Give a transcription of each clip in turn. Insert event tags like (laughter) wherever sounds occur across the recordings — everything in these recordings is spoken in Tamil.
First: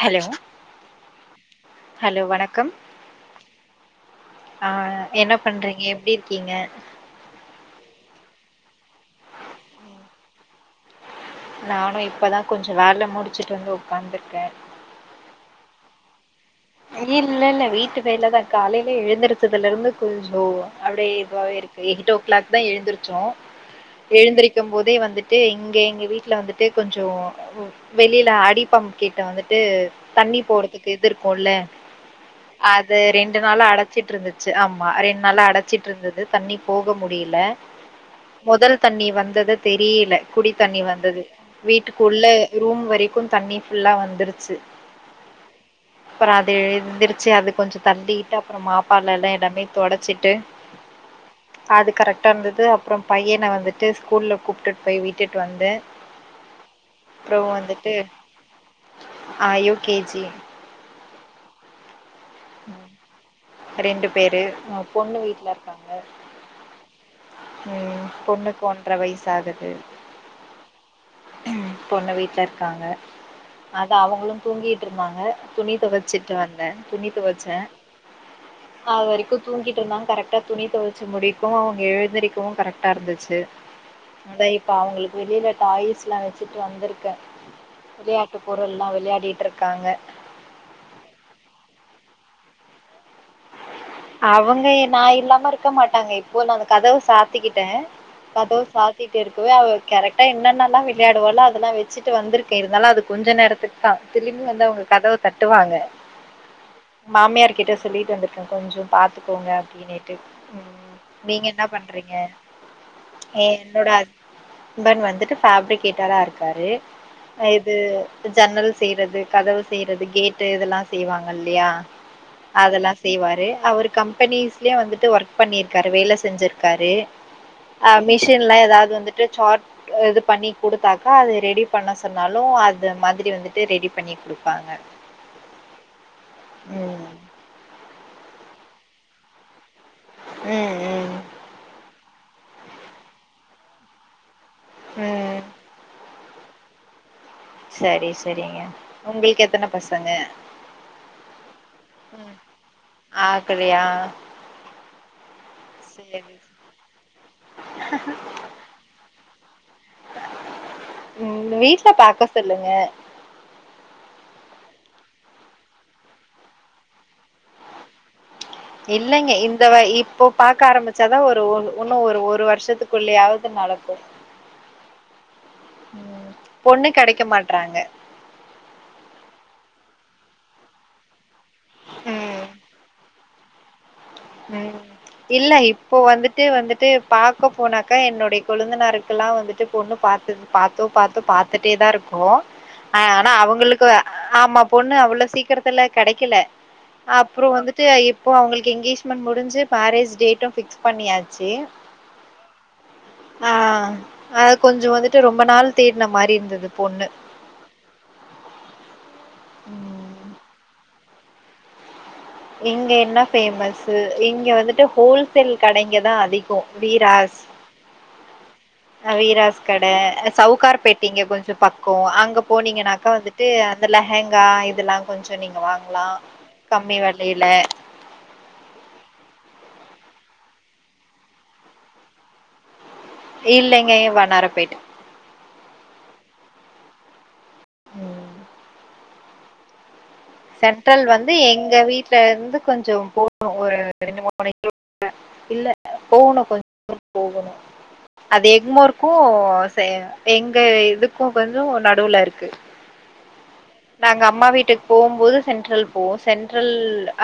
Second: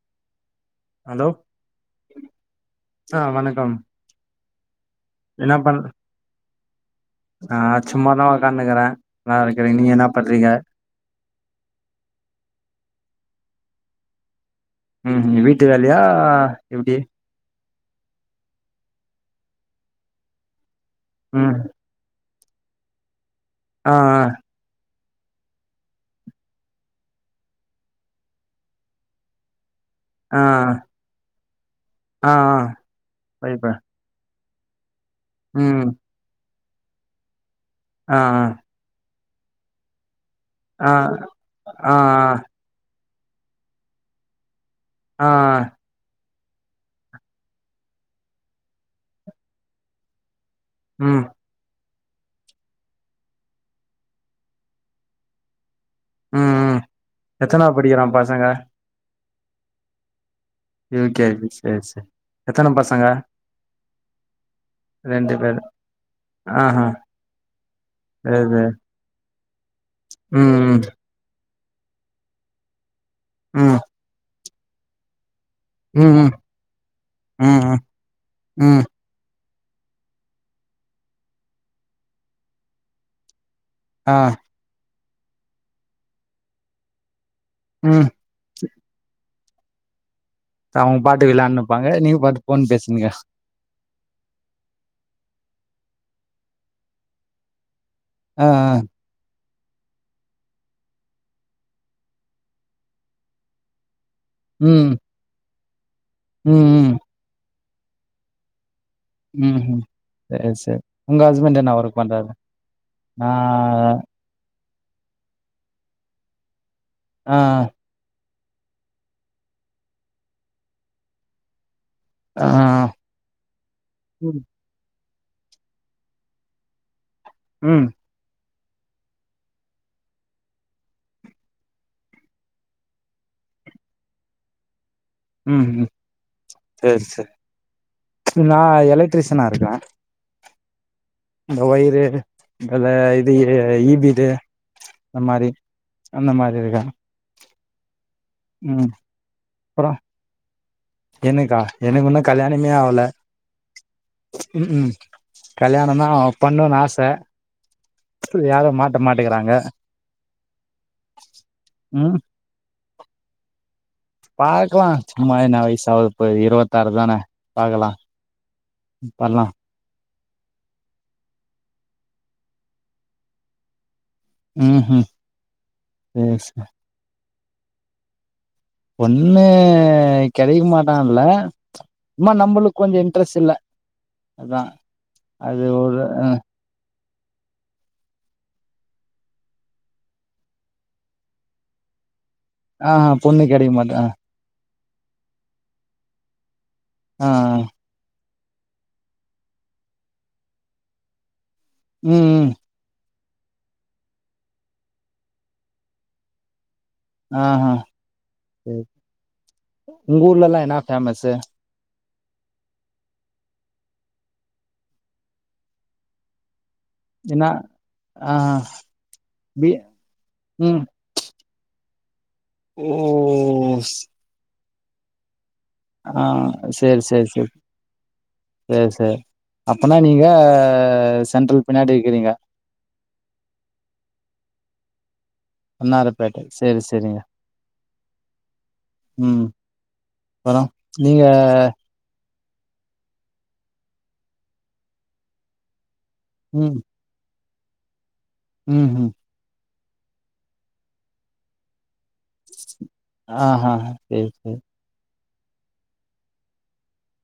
ஹலோ அலோ ஹலோ வணக்கம் ஆ என்ன பண்றீங்க எப்டி இருக்கீங்க ஆஹ் சும்மாதான் உக்காந்துக்றே நல்லா இருகிறே நீங்க என்ன பண்றீங்க நானும் இப்பதான் கொஞ்சோ வேலை முடிச்சுட்டு வந்து உக்காந்து இருக்கேன் ம் வீட்டு வேலையா எப்டி இல்ல இல்ல வீட்டு வேலதான் காலைலே எழுந்திருச்சதுல இருந்து கொஞ்சோ அப்டி ம் இப்போவேயிருக்கு எயிட் ஓ கிளாக் தான் எழுந்திருச்சோம் ஆ எழுந்திருக்கு போதை வந்துட் (unintelligible) இங்க எங்க வீட்டுல வந்துட்டு கொஞ்சோ வெளியில அடிப்பம் கிட்ட வந்துட்டு தண்ணி ஆ போறதுக்கு ஆ இது இருக்குல ஆ ஆ அது ரெண்டு நாளா வைப்ப அடைச்சிட்டு இருந்து இருந்துச்சு ஆமா ரெண்டு நாள ம் அடச்சிட்டு இருந்தது தண்ணி போக முடியல ஆ முதல் தண்ணி வந்தது தெரியல குடி தண்ணி ஆ வந்தது ஆ ஆ வீட்டுக்குள்ள ரூம் வரைக்கு தண்ணி ஃபுல்லா வந்துருச்சு ஆஹ்ன் அப்புற அது எந்திரிச்சு அது கொஞ்சோ தள்ளிட்டு அப்புறம் மாப்பால் எல்லாமே தொடுச்சிட்டு ம் அது கரெக்டா இருந்தது அப்புறம் பையனை வந்துட்டு ஸ்கூல்ல கூப்ட்டுட்டு போய் விட்டுட்டு வந்த உம் உம் எத்தனாவு படிக்கிறா பசங்க ஆ யூகேஜி ம் யூகேஜி செரி செரி எத்தன பசங்க ரெண்டு பேரு பொண்ணு ரெண்டு வீட்ல பேரு இருக்காங்க ஆஹா உம் சேரி பொண்ணுக்கு சேரி ஒன்றை வயசு ஆகுது ம் ம் பொண்ணு வீட்ல இருக்காங்க ம் அதான் அவங்களு தூங்கிட்டு இருந்தாங்க துணி ம் ம் தோவச்சுட்டு வந்தேன் துணி ம் துவச்சேன் ம் ம் அவ்வரைக்கு தூங்கிட்டு இருந்தான் கரெக்டா துணி துவச்சி முடிக்கவு அவங்க எழுந்திரிக்கவு கரெக்டா இருந்துச்சு ஆ அதான் இப்ப அவங்களுக்கு வெளியில டாய்ஸ்லாம் வச்சுட்டு வந்திருக்கே ம் விளையாட்டு பொருள்லாம் விளையாடிட்டு இருக்காங்க அவுங் பாத்து விளான்டுனிப்பாங்க நீங்க பாத்து ஃபோன் பேசுங்க அவங்க நான் இல்லாம இருக்க மாட்டாங்க இப்ப நான் அந்த கதவ சாத்திக்கிட்டேன் ஆ, கதவு ஆ. சாத்திட் இரு இப்பவே அவ கரெக்டா என்னன்னல்லாம் விளையாடுவாலோ அதெல்லா வச்சுட்டு வந்திருக்கேன் இருந்தாலு அது கொஞ்ச நேரத்துக் தான் திரும்பி வந்து அவுங்க ம். கதவ தட்டுவாங்க ம், ம். மாமியார் கிட்ட சொல்லிட்டு வந்திருக்கேன் கொஞ்சோ பாத்துக்கோங்க ம்ஹ்ம். அப்டினேட்டு சரி, சரி. உம் நீங்க என்ன பண்றீங்க நா என்னோட ஹஸ்பண்ட் வந்துட்டு ஃபேப்ரிக்கேட்டரா இருக்காரு ஆ, இது ஜன்னல் செய்றது கதவு செய்றது கேட்டு இதெல்லாம் செய்வாங் இல்லையா ஆ. அதெல்லா செய்வாரு அவரு ம், கம்பெனிஸ்லியே வந்த் வந்துட்டு ஒர்க் பண்ணியிருக்காரு வேலை செஞ்சிருக்காரு ம், அ மிஷின் ஃபுல்லா ஏதாவது வந்துட்டு சாட் இது பண்ணி குடுத்தாக்கா அது ரெடி பண்ண சொன்னாலும் அது மாதிரி வந் துட்டு ரெடி பண்ணி குடுப்பாங்க ம்ம் செரி ம் செரி நான் எலக்ட்ரிசினா இருக்கேன் ம் ம் இதுல இது இபி இது ம் அந்த மாறி இருக்காங்க சரி சரிங்க உங்களுக்கு எத்தன அப்புறம் பசங்க எனக்கா எனக்கு உன்னு ம் கல்யாணமே ஆவல ஆகலையா ம் ம் கல்யாணோ தா சரி பண்ணுன் ஆச யாரு மாட்ட மாட்டேகுறாங்க ம் உங்க வீட்ல பாக்க சொல்லுங்க பாக்கலா சும்மா என்ன வயுசு ஆவது இப்ப இருவத்தாறு தானே பாக்கலா இல்லங்க இந்த வ இப்போ பாக்க ஆரம்பிச்சாதா ஒரு ஒ ஒன்னு ஒரு ஒரு வருஷத்துக்குள்ளேயாவது நடக் இப்போ ம்ஹ்ம். சரி, சரி. பொண்ணு கெடைக்க மாட்றாங்க பொண்ணு கெடைக்க மாட்டா இல்ல இன்னா ம் நம்பளுக்கு கொஞ்ச இன்டெரெஸ்ட் இல்ல அதா ம் இல்ல அது இப்போ ஒரு வந்துட்டு வந்துட்டு பாக்க போனாக்கா என்னுடைய கொழுந்தனாருக்கெல்லா வந்துட்டு பொண்ணு பாத்து பாத்தோ பாத்தோ பாத்துட்டே தா இருக்கோ ஆ ஆஹா ஆனா பொண்ணு கெடைக்க அவங்களுக்கு மாட்டா ஆமா பொண்ணு அவ்வளோ சீக்கிரத்துல கெடைக்கல ஆ அப்புற வந்துட்டு இப்ப அவங்களுக்கு எங்கேஜ் மண்ட் முடிஞ்சு மேரேஜ் டேட்டு ஃபிக்ஸ் பண்ணியாச்சு ம் ம் ஆ அது கொஞ்ச வந்துட்டு ரொம்ப நாள் தேட்ன மாறி இருந்தது பொண்ணு ஆ ஆ செரி உங்க ம் ஊர்லல்லா என்னா ஃபேமஸூ இங்க என்ன ஃபேமஸு இங்க வந்துட்டு ஹோல்சேல் கடைங்கதா அதிகோ வீராஸ் என்னா ஆஹா அ வீராஸ் பி கட ம் சவுகார்பேட்ட ஆங்க கொஞ்ச பக்கோ அங்க ஓ போனீங்கனாக்கா வந்துட்டு அந்த லெஹேங்கா இதெல்லா கொஞ்ச நீங்க வாங்லா ஆ கம்மி சேர் சேர் வெலையில சேரீ சரி சரி அப்பனா நீங்க சென்ட்ரல் பின்னாடி இருக்குறீங்க இல்லைங்க வண்ணாரப்பேட் வன்னாரப்பேட்டை செரி செரிங்க ம் ம் அப்பறோ சென்ட்ரல் நீங்க வந்து எங்க வீட்ல இருந் து கொஞ்ச போனு ஒரு ரெண்டு மூனு (inaudible) இல்ல போகணு கொஞ்ச ம் தூர போகணு அது ம் ம் எக்மோருக்கு சே எங்க இதுக்கு கொஞ்ச நடுவுல இரு க்கு ஆஹா நாங்க சேரி அம்மா சேரி வீட்டுக்கு போகும்போது சென்ட்ரல் போவு சென்ட்ரல்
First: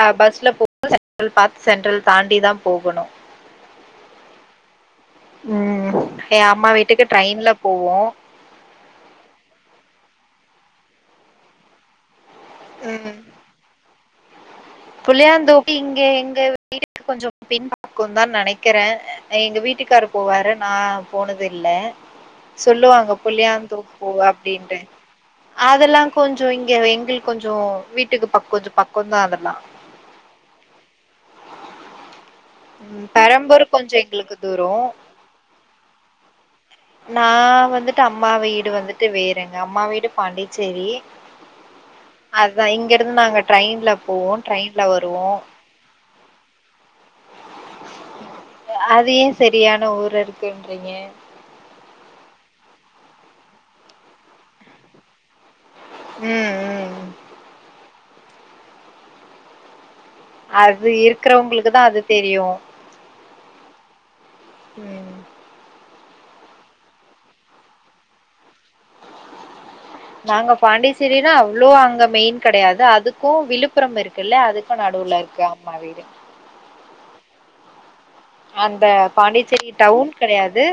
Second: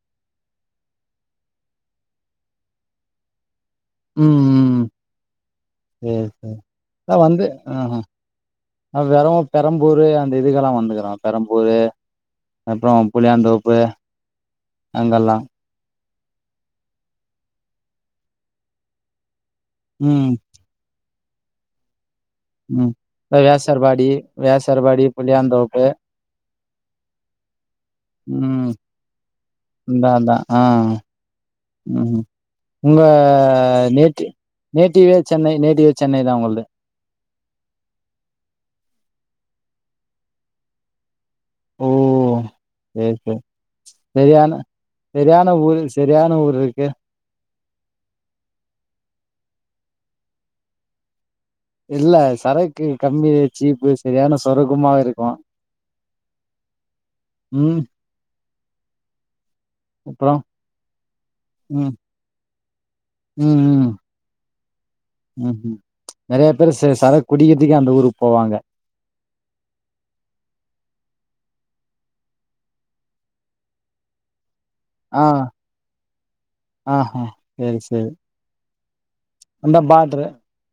அ பஸ்ல போ (inaudible) சென்ட்ரல் பாத்து சென்ட்ரல் தாண்டி தா போகணு (unintelligible) ம் ம் ம் சேரி எ சேரி அம்மா வீட்டுக்கு நா வந்து ட்ரெயின்ல போவோ ஆஹ்ஹ அது வரவு பெரம்பூரு அ அந்த இதுக்கெல்லா வந்துக்குற பெரம்பூரு அப்புறோ ம் புளியாந்தோப்பு அங்கெல்லா புளியாந்தோப்பு இங்க எங்க வீட்டுக்கு கொஞ்சோ பின்பக்கோ தா நெனக்குறே எங்க வீட்டுக்காரர் ம் போவரு நா போனது இல்ல ம் சொல்லுவாங்க இந்த புளியந்தோப் வேசர்பாடி போவ அப்டின்டு வேசர்பாடி புளியாந்தோப்பு அதெல்லா கொஞ் சோ இங்க எங்களுக்கு கொஞ்சோ வீட்டுக்கு பக் கொஞ்சோ பக்கொதா அதெல்லா அத அதா ஆ ம். உங்க ம் பெரம்பூர் கொஞ்சோ நேட் எங்களுக்கு தூரோ நேட்டிவே சென்னை நேட்டிவே சென்னை தா உங்கள்து நா வந்துட்டு அம்மா வீடு வந்துட்டு வேறங்க அம்மா வீடு பாண்டிச்சேரி ஓ அதா இங்க சேரி இருந்து சேரி நாங்க ட்ரெயின்ல போவோ ட்ரெயின்ல வருவோ சரியான ஊர் இருக்கு அது ஏ செரியான ஊரா இருக்குன்றீங்க இல்ல சரக்கு கம்மி சீப்பு சரியான சரக்குமா இருக்கூ ம் ம் அப்புறோ அது இருக்கறவுங்குளுக்குதா அது தெரியு ம் ம் ம் ம்ஹும் நறைய பேரு செ சரக் குடிக்கெதுக்கே அந்த ஊருக்கு போவாங்க நாங்க பாண்டிச்சேரினா அவ்ளோ அங்க மெயின் கெடையாது அதுக்கூ விழுப்புரம் இருக்குல்ல அதுக் க நடூல ஆ இருக்கு அம்மா வீடு செரி சேரி அந்த பாண்டிச்சேரி அந்த டவுன் பாட்ரு கெடையாது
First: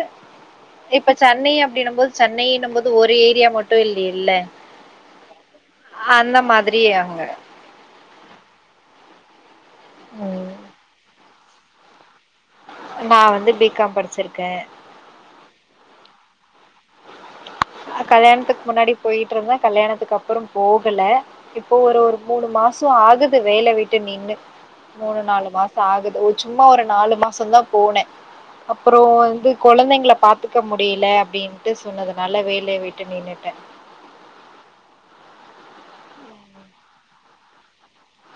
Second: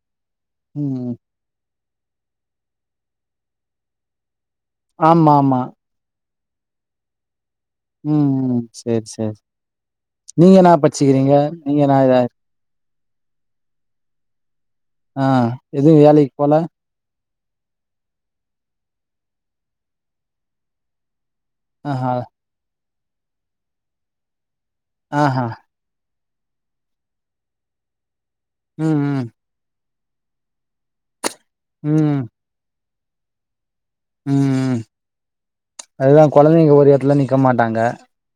ம் இப்ப சென்னை அப் டினும் போது சென்னைனும் போது ஒரு ஏரியா மட்டு இல்லில்ல ஆமாமா அந்த மாதிரி அங்க ம் ம் சேர் சேர் ம் நீங்க என்னா பச்சுக்கிறீங்க நீங்க என்னா இத நா வந்து பி காம் படிச்சிருக்கே ஆ எதுவு வேலைக் போலே கல்யாண்த்துக்கு முன்னாடி போயிட்ருந்தே கல்யாணத்துக்கு அப்றோ போகலே இப்போ ஒரு ஆஹா ஒரு மூணு மாசோ ஆகுது வேல விட்டு நின்னே மூணு ஆஹா நாலு மாசோ ஆகுது சும்மா ஒரு நாலு மாசந்தா போனே அப்புறோ ம் ம் வந்து கொழந்தைங்கள பாத்துக்க முடிலே அப்டின்ட்டு ம் சொன்னதுனால வேலையே விட்டு நின்னுட்டே ம் அதுதா கொழந்தைங்க ஒரு எட்த்துல நிக்க மாட்டாங்க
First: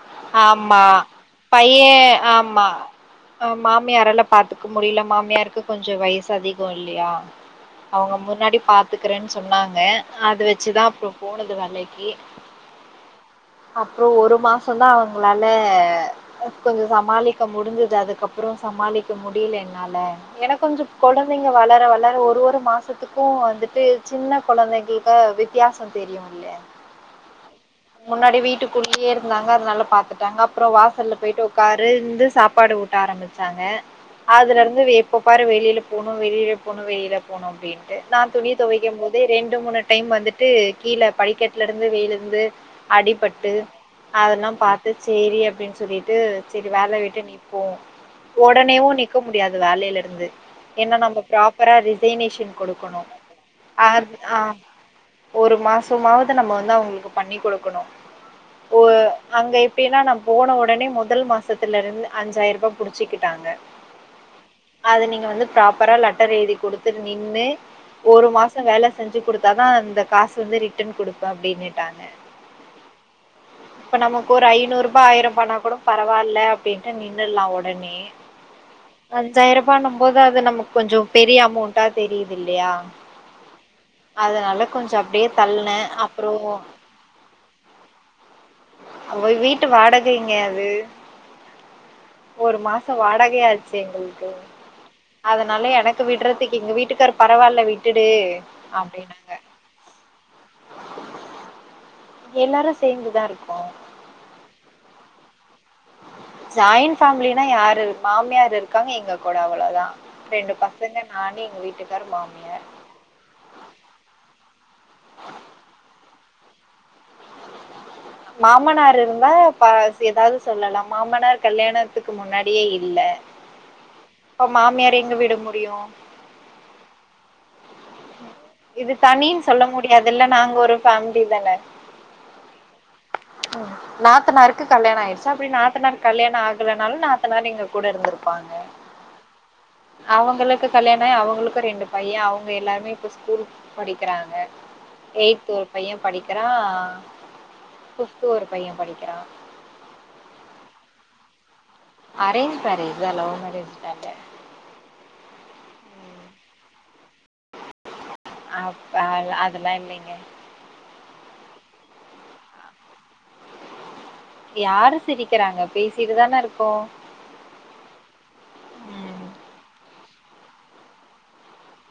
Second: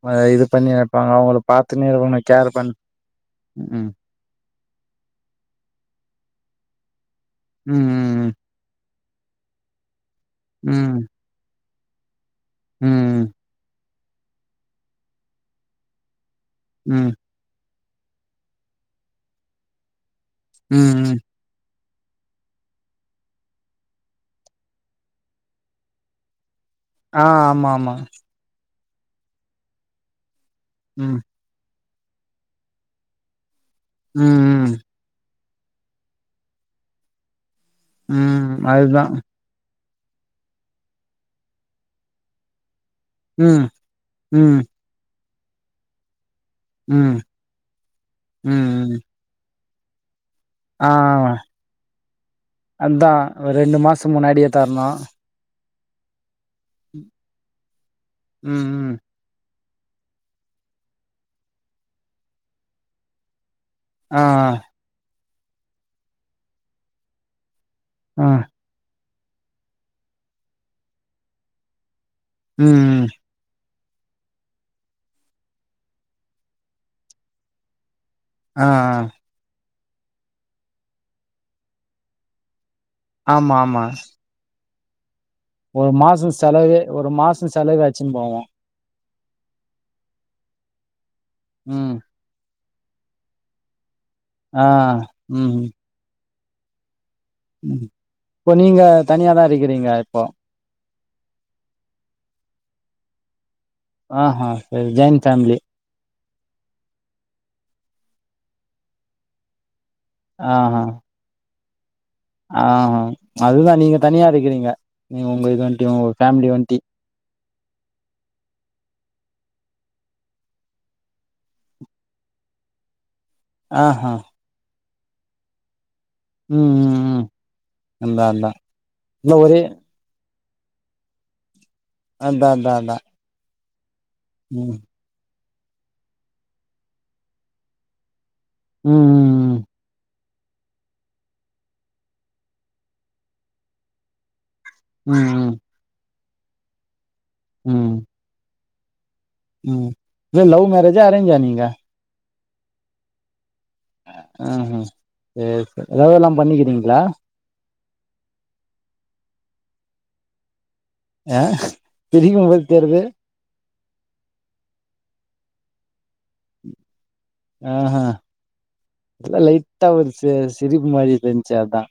அ இது பண்ணி ஆமா இருப்பாங்க அவங்கள பாத்துன்னே பையே இருக்கணு கேர் ஆமா பண் ம் மாமியாரால பாத்துக் கு முடில மாமியாருக்கு கொஞ்சோ வயசு அதிகோ இல்லியா ம் அவுங்க ம் முன்னாடி பாத் துக்றேன் சொன்னாங்க அது வச்சுதா ம் அப்ப போனது வேலைக்கி ம் அப்றோ ஒரு மாசந்தா அவங்ளால கொஞ்சோ ம் சமாளிக்க முடிஞ்சுத் து அதுக்கப்றோ சமாளிக்க முடில என்னால ஏனா கொஞ்சோக் ம் ம் கொழந்தைங்க வளர வ ளர ஒரு ஒரு மாசத்துக்கூ வந்துட்டு சின்ன கொழந்தைகளுக்கு வித்தியாசோ தெரியூ இல்லையா ஆ ஆமா ஆமா குள்ளியே இருந்தாங்க அதுனால பாத்துட்டாங்க அப்றோ வாசல்ல ம் போயிட்டு ஒக்கார் ருந்து சாப்பாடு ஊட்ட ஆரம்பிச்சாங்க ம் ம் அதுலருந்து வே எப்பப் பாரு வெளியில போணூ வெளியில போணூ வெளியில போணூ அப்டின்ட்டு நா துணி ம் தொவைக்கும் அதுதா போது ரெண்டு மூணு டைம் வந்துட்டு கீழே படிக்கட்லருந்து விழுந்து அடிபட்டு ம் ம் அதெல்லாம் பாத்து சேரி அப்டின் சொல்லிட்டு செரி வேல ம் விட்டு நிப்போ ம் உடனேயு ம் நிக்க முடியாது வேலைலருந்து ஆ ஏனா நம்ம ப்ராப்பரா ரிசைனேஷன் குடுக்குணு அதா ஒரு ரெண்டு மாசோ அம் ஆ முன்னாடியே தரணு ஒரு மாசமாவது நம்ம வந்து அவங்குளுக்கு பண்ணி குடுக்கணு ம் ஓ ம் அங்க எப் டினா நா போன ஒடனே முதல் மாசத்துலருந்து அஞ்சாயிரபா புடிச்சிக்கிட்டாங்க ஆ ப்ராப்பரா லட்டர் எழுதி கெடுத்துட்டு நின்னு ஆ ஒரு மாசோ வேல செஞ்சு குடுத்தாதா அந்த காசு வந்து ரிட்டன் குடுப்பே அப்டினுட்டாங்க ம் ம் இப்ப நமக்கு ஒரு ஐநூறுபா ஆயிரோபானா கூட பரவால்ல அப்டின்ட்டு நின்னுல்லா ஒடனே ஆ பானும் போது அது நமக் கொஞ்சோ பெரிய அமௌண்டா தெரியுதில்லியா ஆமா ஆமா அப்டியே தள்னே ஒரு மாச அப்றோ செலவே ஒரு மாச செலவே அச்சின் போவூ ஒரு வீட்டு வாடகைங்க அது ம் ஒரு மாச வாடகையாச்சு எங்களுக்கு ஆ ம் அதனால எனக்கு விடுறதுக்கு எங்க வீட்டுக்கார பரவால்ல ம் விட்டுடு இப்போ நீங்க அப்படின்னாங்க தனியாதா இருக்கிறீங்க இப்போ எல்லாரு சேந்துதா இருக்கோ ஆ ஹா செரி ஜாய்ன் ஃபேமிலி ஜாயின் ஃபேமிலினா யாரு மாமியார் இருக்காங்க எங்க கூட அவ்வளோதா ரெண்டு பசங்க நானு எங்க வீட் ஆ அதுதா நீங்க தனியா இருக்கிறிங்க நீ உங்க இதுன்ட்டு உ ஃபேமிலி ஒந்த்தி மாமனார் இருந்தா பா எதாவது சொல்லலா மாமனார் கல்யாணத்துக்கு முன்னாடியே இல்ல ஆஹா அப்ப மாமியார எங்க விட முடியு ம் ம் ம் அதா அதா இது இல்ல தனின் ஒரே சொல்ல முடியாதுல்ல நாங்க ஒரு ஃபேமிலி தான அதா அதா அதா ம் நாத்தனாருக்கு ம் கல்யண ஆயிருச் சோ அப்டி நாத்தனாருக்கு கல்யாண ஆகலனாலு நாத்த நாார் எங்க கூட இருந்துருப்பாங்க ம் ம் ம் அவங்களுக்கு கல்யாண ஆகி அவுங்களுக்கு ரெண்டு பைய அவங்க எல்லாருமே இப்ப ஸ்கூல் படிக்கிறாங்க எய்த் ம் ஒரு பைய படிக்கிறா ம் பிப்த ஒரு பைய படிக்கிறா ம் இல்ல லவ் மேரேஜா அரேஞ்சா நீங்க அரேஜ் மேரஜ் தா லவ் மேரேஜ் லா இல்ல ஆ அ சேரி சேர் லவ்லா பண்ணிக்கிறிங்ளா அப் அத் அதெல்லா இல்லைங்க அ பெரிய மொக தேர்வு யாரு சிரிக்கிறாங்க பேசிட்டுதானே இருக்கோ ஆ அ ம் எல்ல லைட்டா ஒரு சி சிரிப்பு மாரி தெரிஞ்ச்சு அதா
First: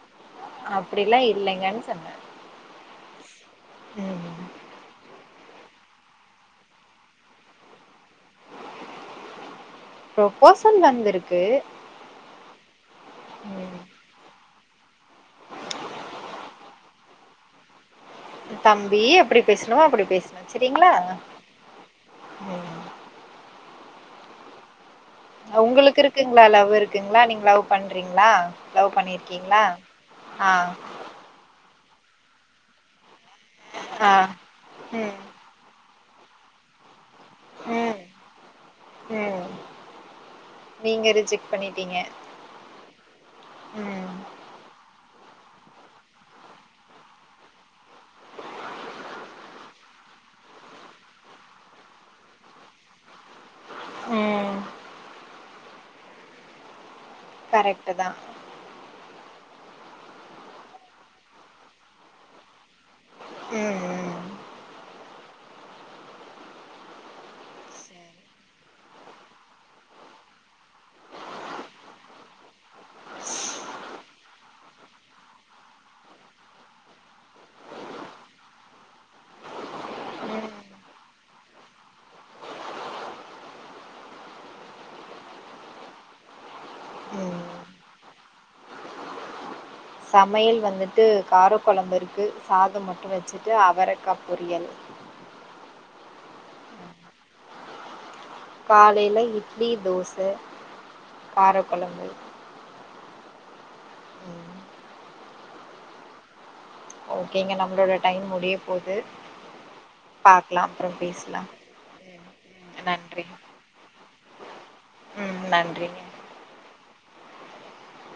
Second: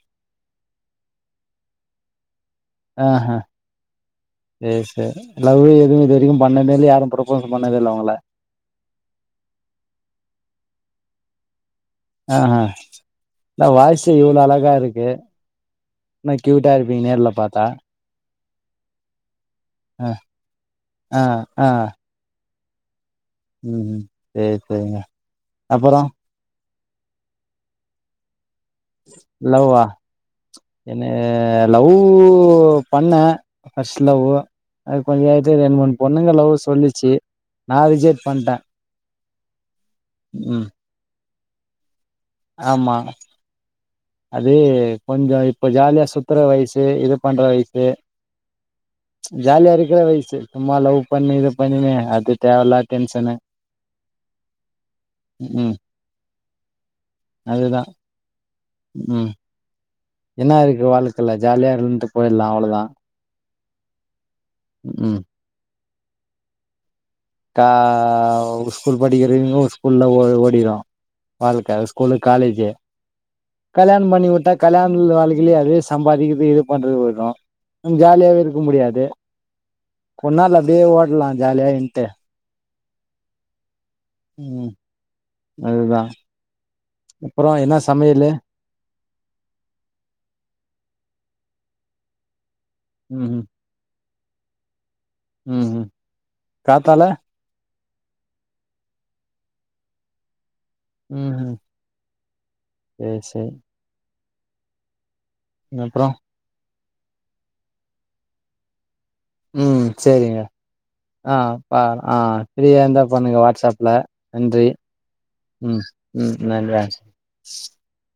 அப்டிலா இல்லைங்கன் சொன்னே ஆ அ ம் செரி சேர் லவ்ல எது நீங்கு பண்ணதே இல்ல யாரு ப்ரப்போஷு பண்ணதே இல்ல ஒங்கள ப்ரொபோஷல் வந்திருக்கு ஆ அ இல ம் வாய்ஸ்ஸே இவ்ளோ அழ கா இருக்கே இன்ன க்யூட்டா இருப்பீங்க நேர்ல பாத்தா தம்பி எப்டி பேசுணுமோ அப்டி ஆ பேசுங்க சரிங்களா ஆ ஓ ம் ம் சேர் சேர் இல ஒங்குளுக்கு இருக்குங்களா லவ்வு இருக்குங்களா நீங்க லவ் பண்றீங்களா லவ் பண்ணிருக்கீங்களா லவ்வா ஆ என்னய (unintelligible) வு பண்ண ஃபர்ஸ்ட் ஆ லவ்வு அது ம் கொஞ்ச இது ரெண்டு மூனு பொண்ணுங்க லவ்வ சொல்லிச்சு நா ம் ரிஜெக்ட் பண்ணிட்டே ம், நீங்க ரிஜெக்ட் பண்ணிட்டீங்க ஆமா ம் அது கொஞ்சோ இப்ப ஜாலியா சுத்துற வயசு இது பண்ற வயசு ஜாலியா இருக்கிற வயசு சும்மா லவ் பண்ணி இது பண்ணினு அது தேவையில்லாத டென்ஷனு ம் ம் அதுதா, கரெக்ட் தா ம் என்ன இருக்கு வாழ்க்கல்ல ஜாலியா இருந்துட்டு போயிடலா அவ்ளோதா ம், ம் ம் கா சரி ஸ்கூல் படிக்கிறீங்க ஸ்கூல் லவ் ஓடிடு வாழ்க்க அது ஸ்கூலு காலேஜு கல்யாண் பண்ணி உட்டா கல்யாண வாழ்க்கிலே அது சம்பாதிக்கறது இது பண்றது வரு ஜாலியாவே இருக்க முடியாது ஒரு நாள் அப்டே ஓட்லா ஜாலியா இன்ட்டு ம் அதுதா ம் அப்பறோ என்னா சமையலு சமையல் வந்துட்டு கார கொழம்புருக்கு சாத மட்டு ம் வச்சுட்டு அவரக்கா பொரியல் ம் ம் காத்தால காலைல இட்லி தோச கார கொழம்பு செரி செரி உம் அப்றோ ஓகேங்க நம்ளோட டைம் முடிய போது ம் சேரிங்க பாக்கலா அப்புறம் ஆ பேசலா பா ஆ ம் ஃப்ரீயா ம் இருந்தா நன்றி பண்ணுங்க வாட்ஸ் ஆப்ல நன்றி ம் ம் (unintelligible)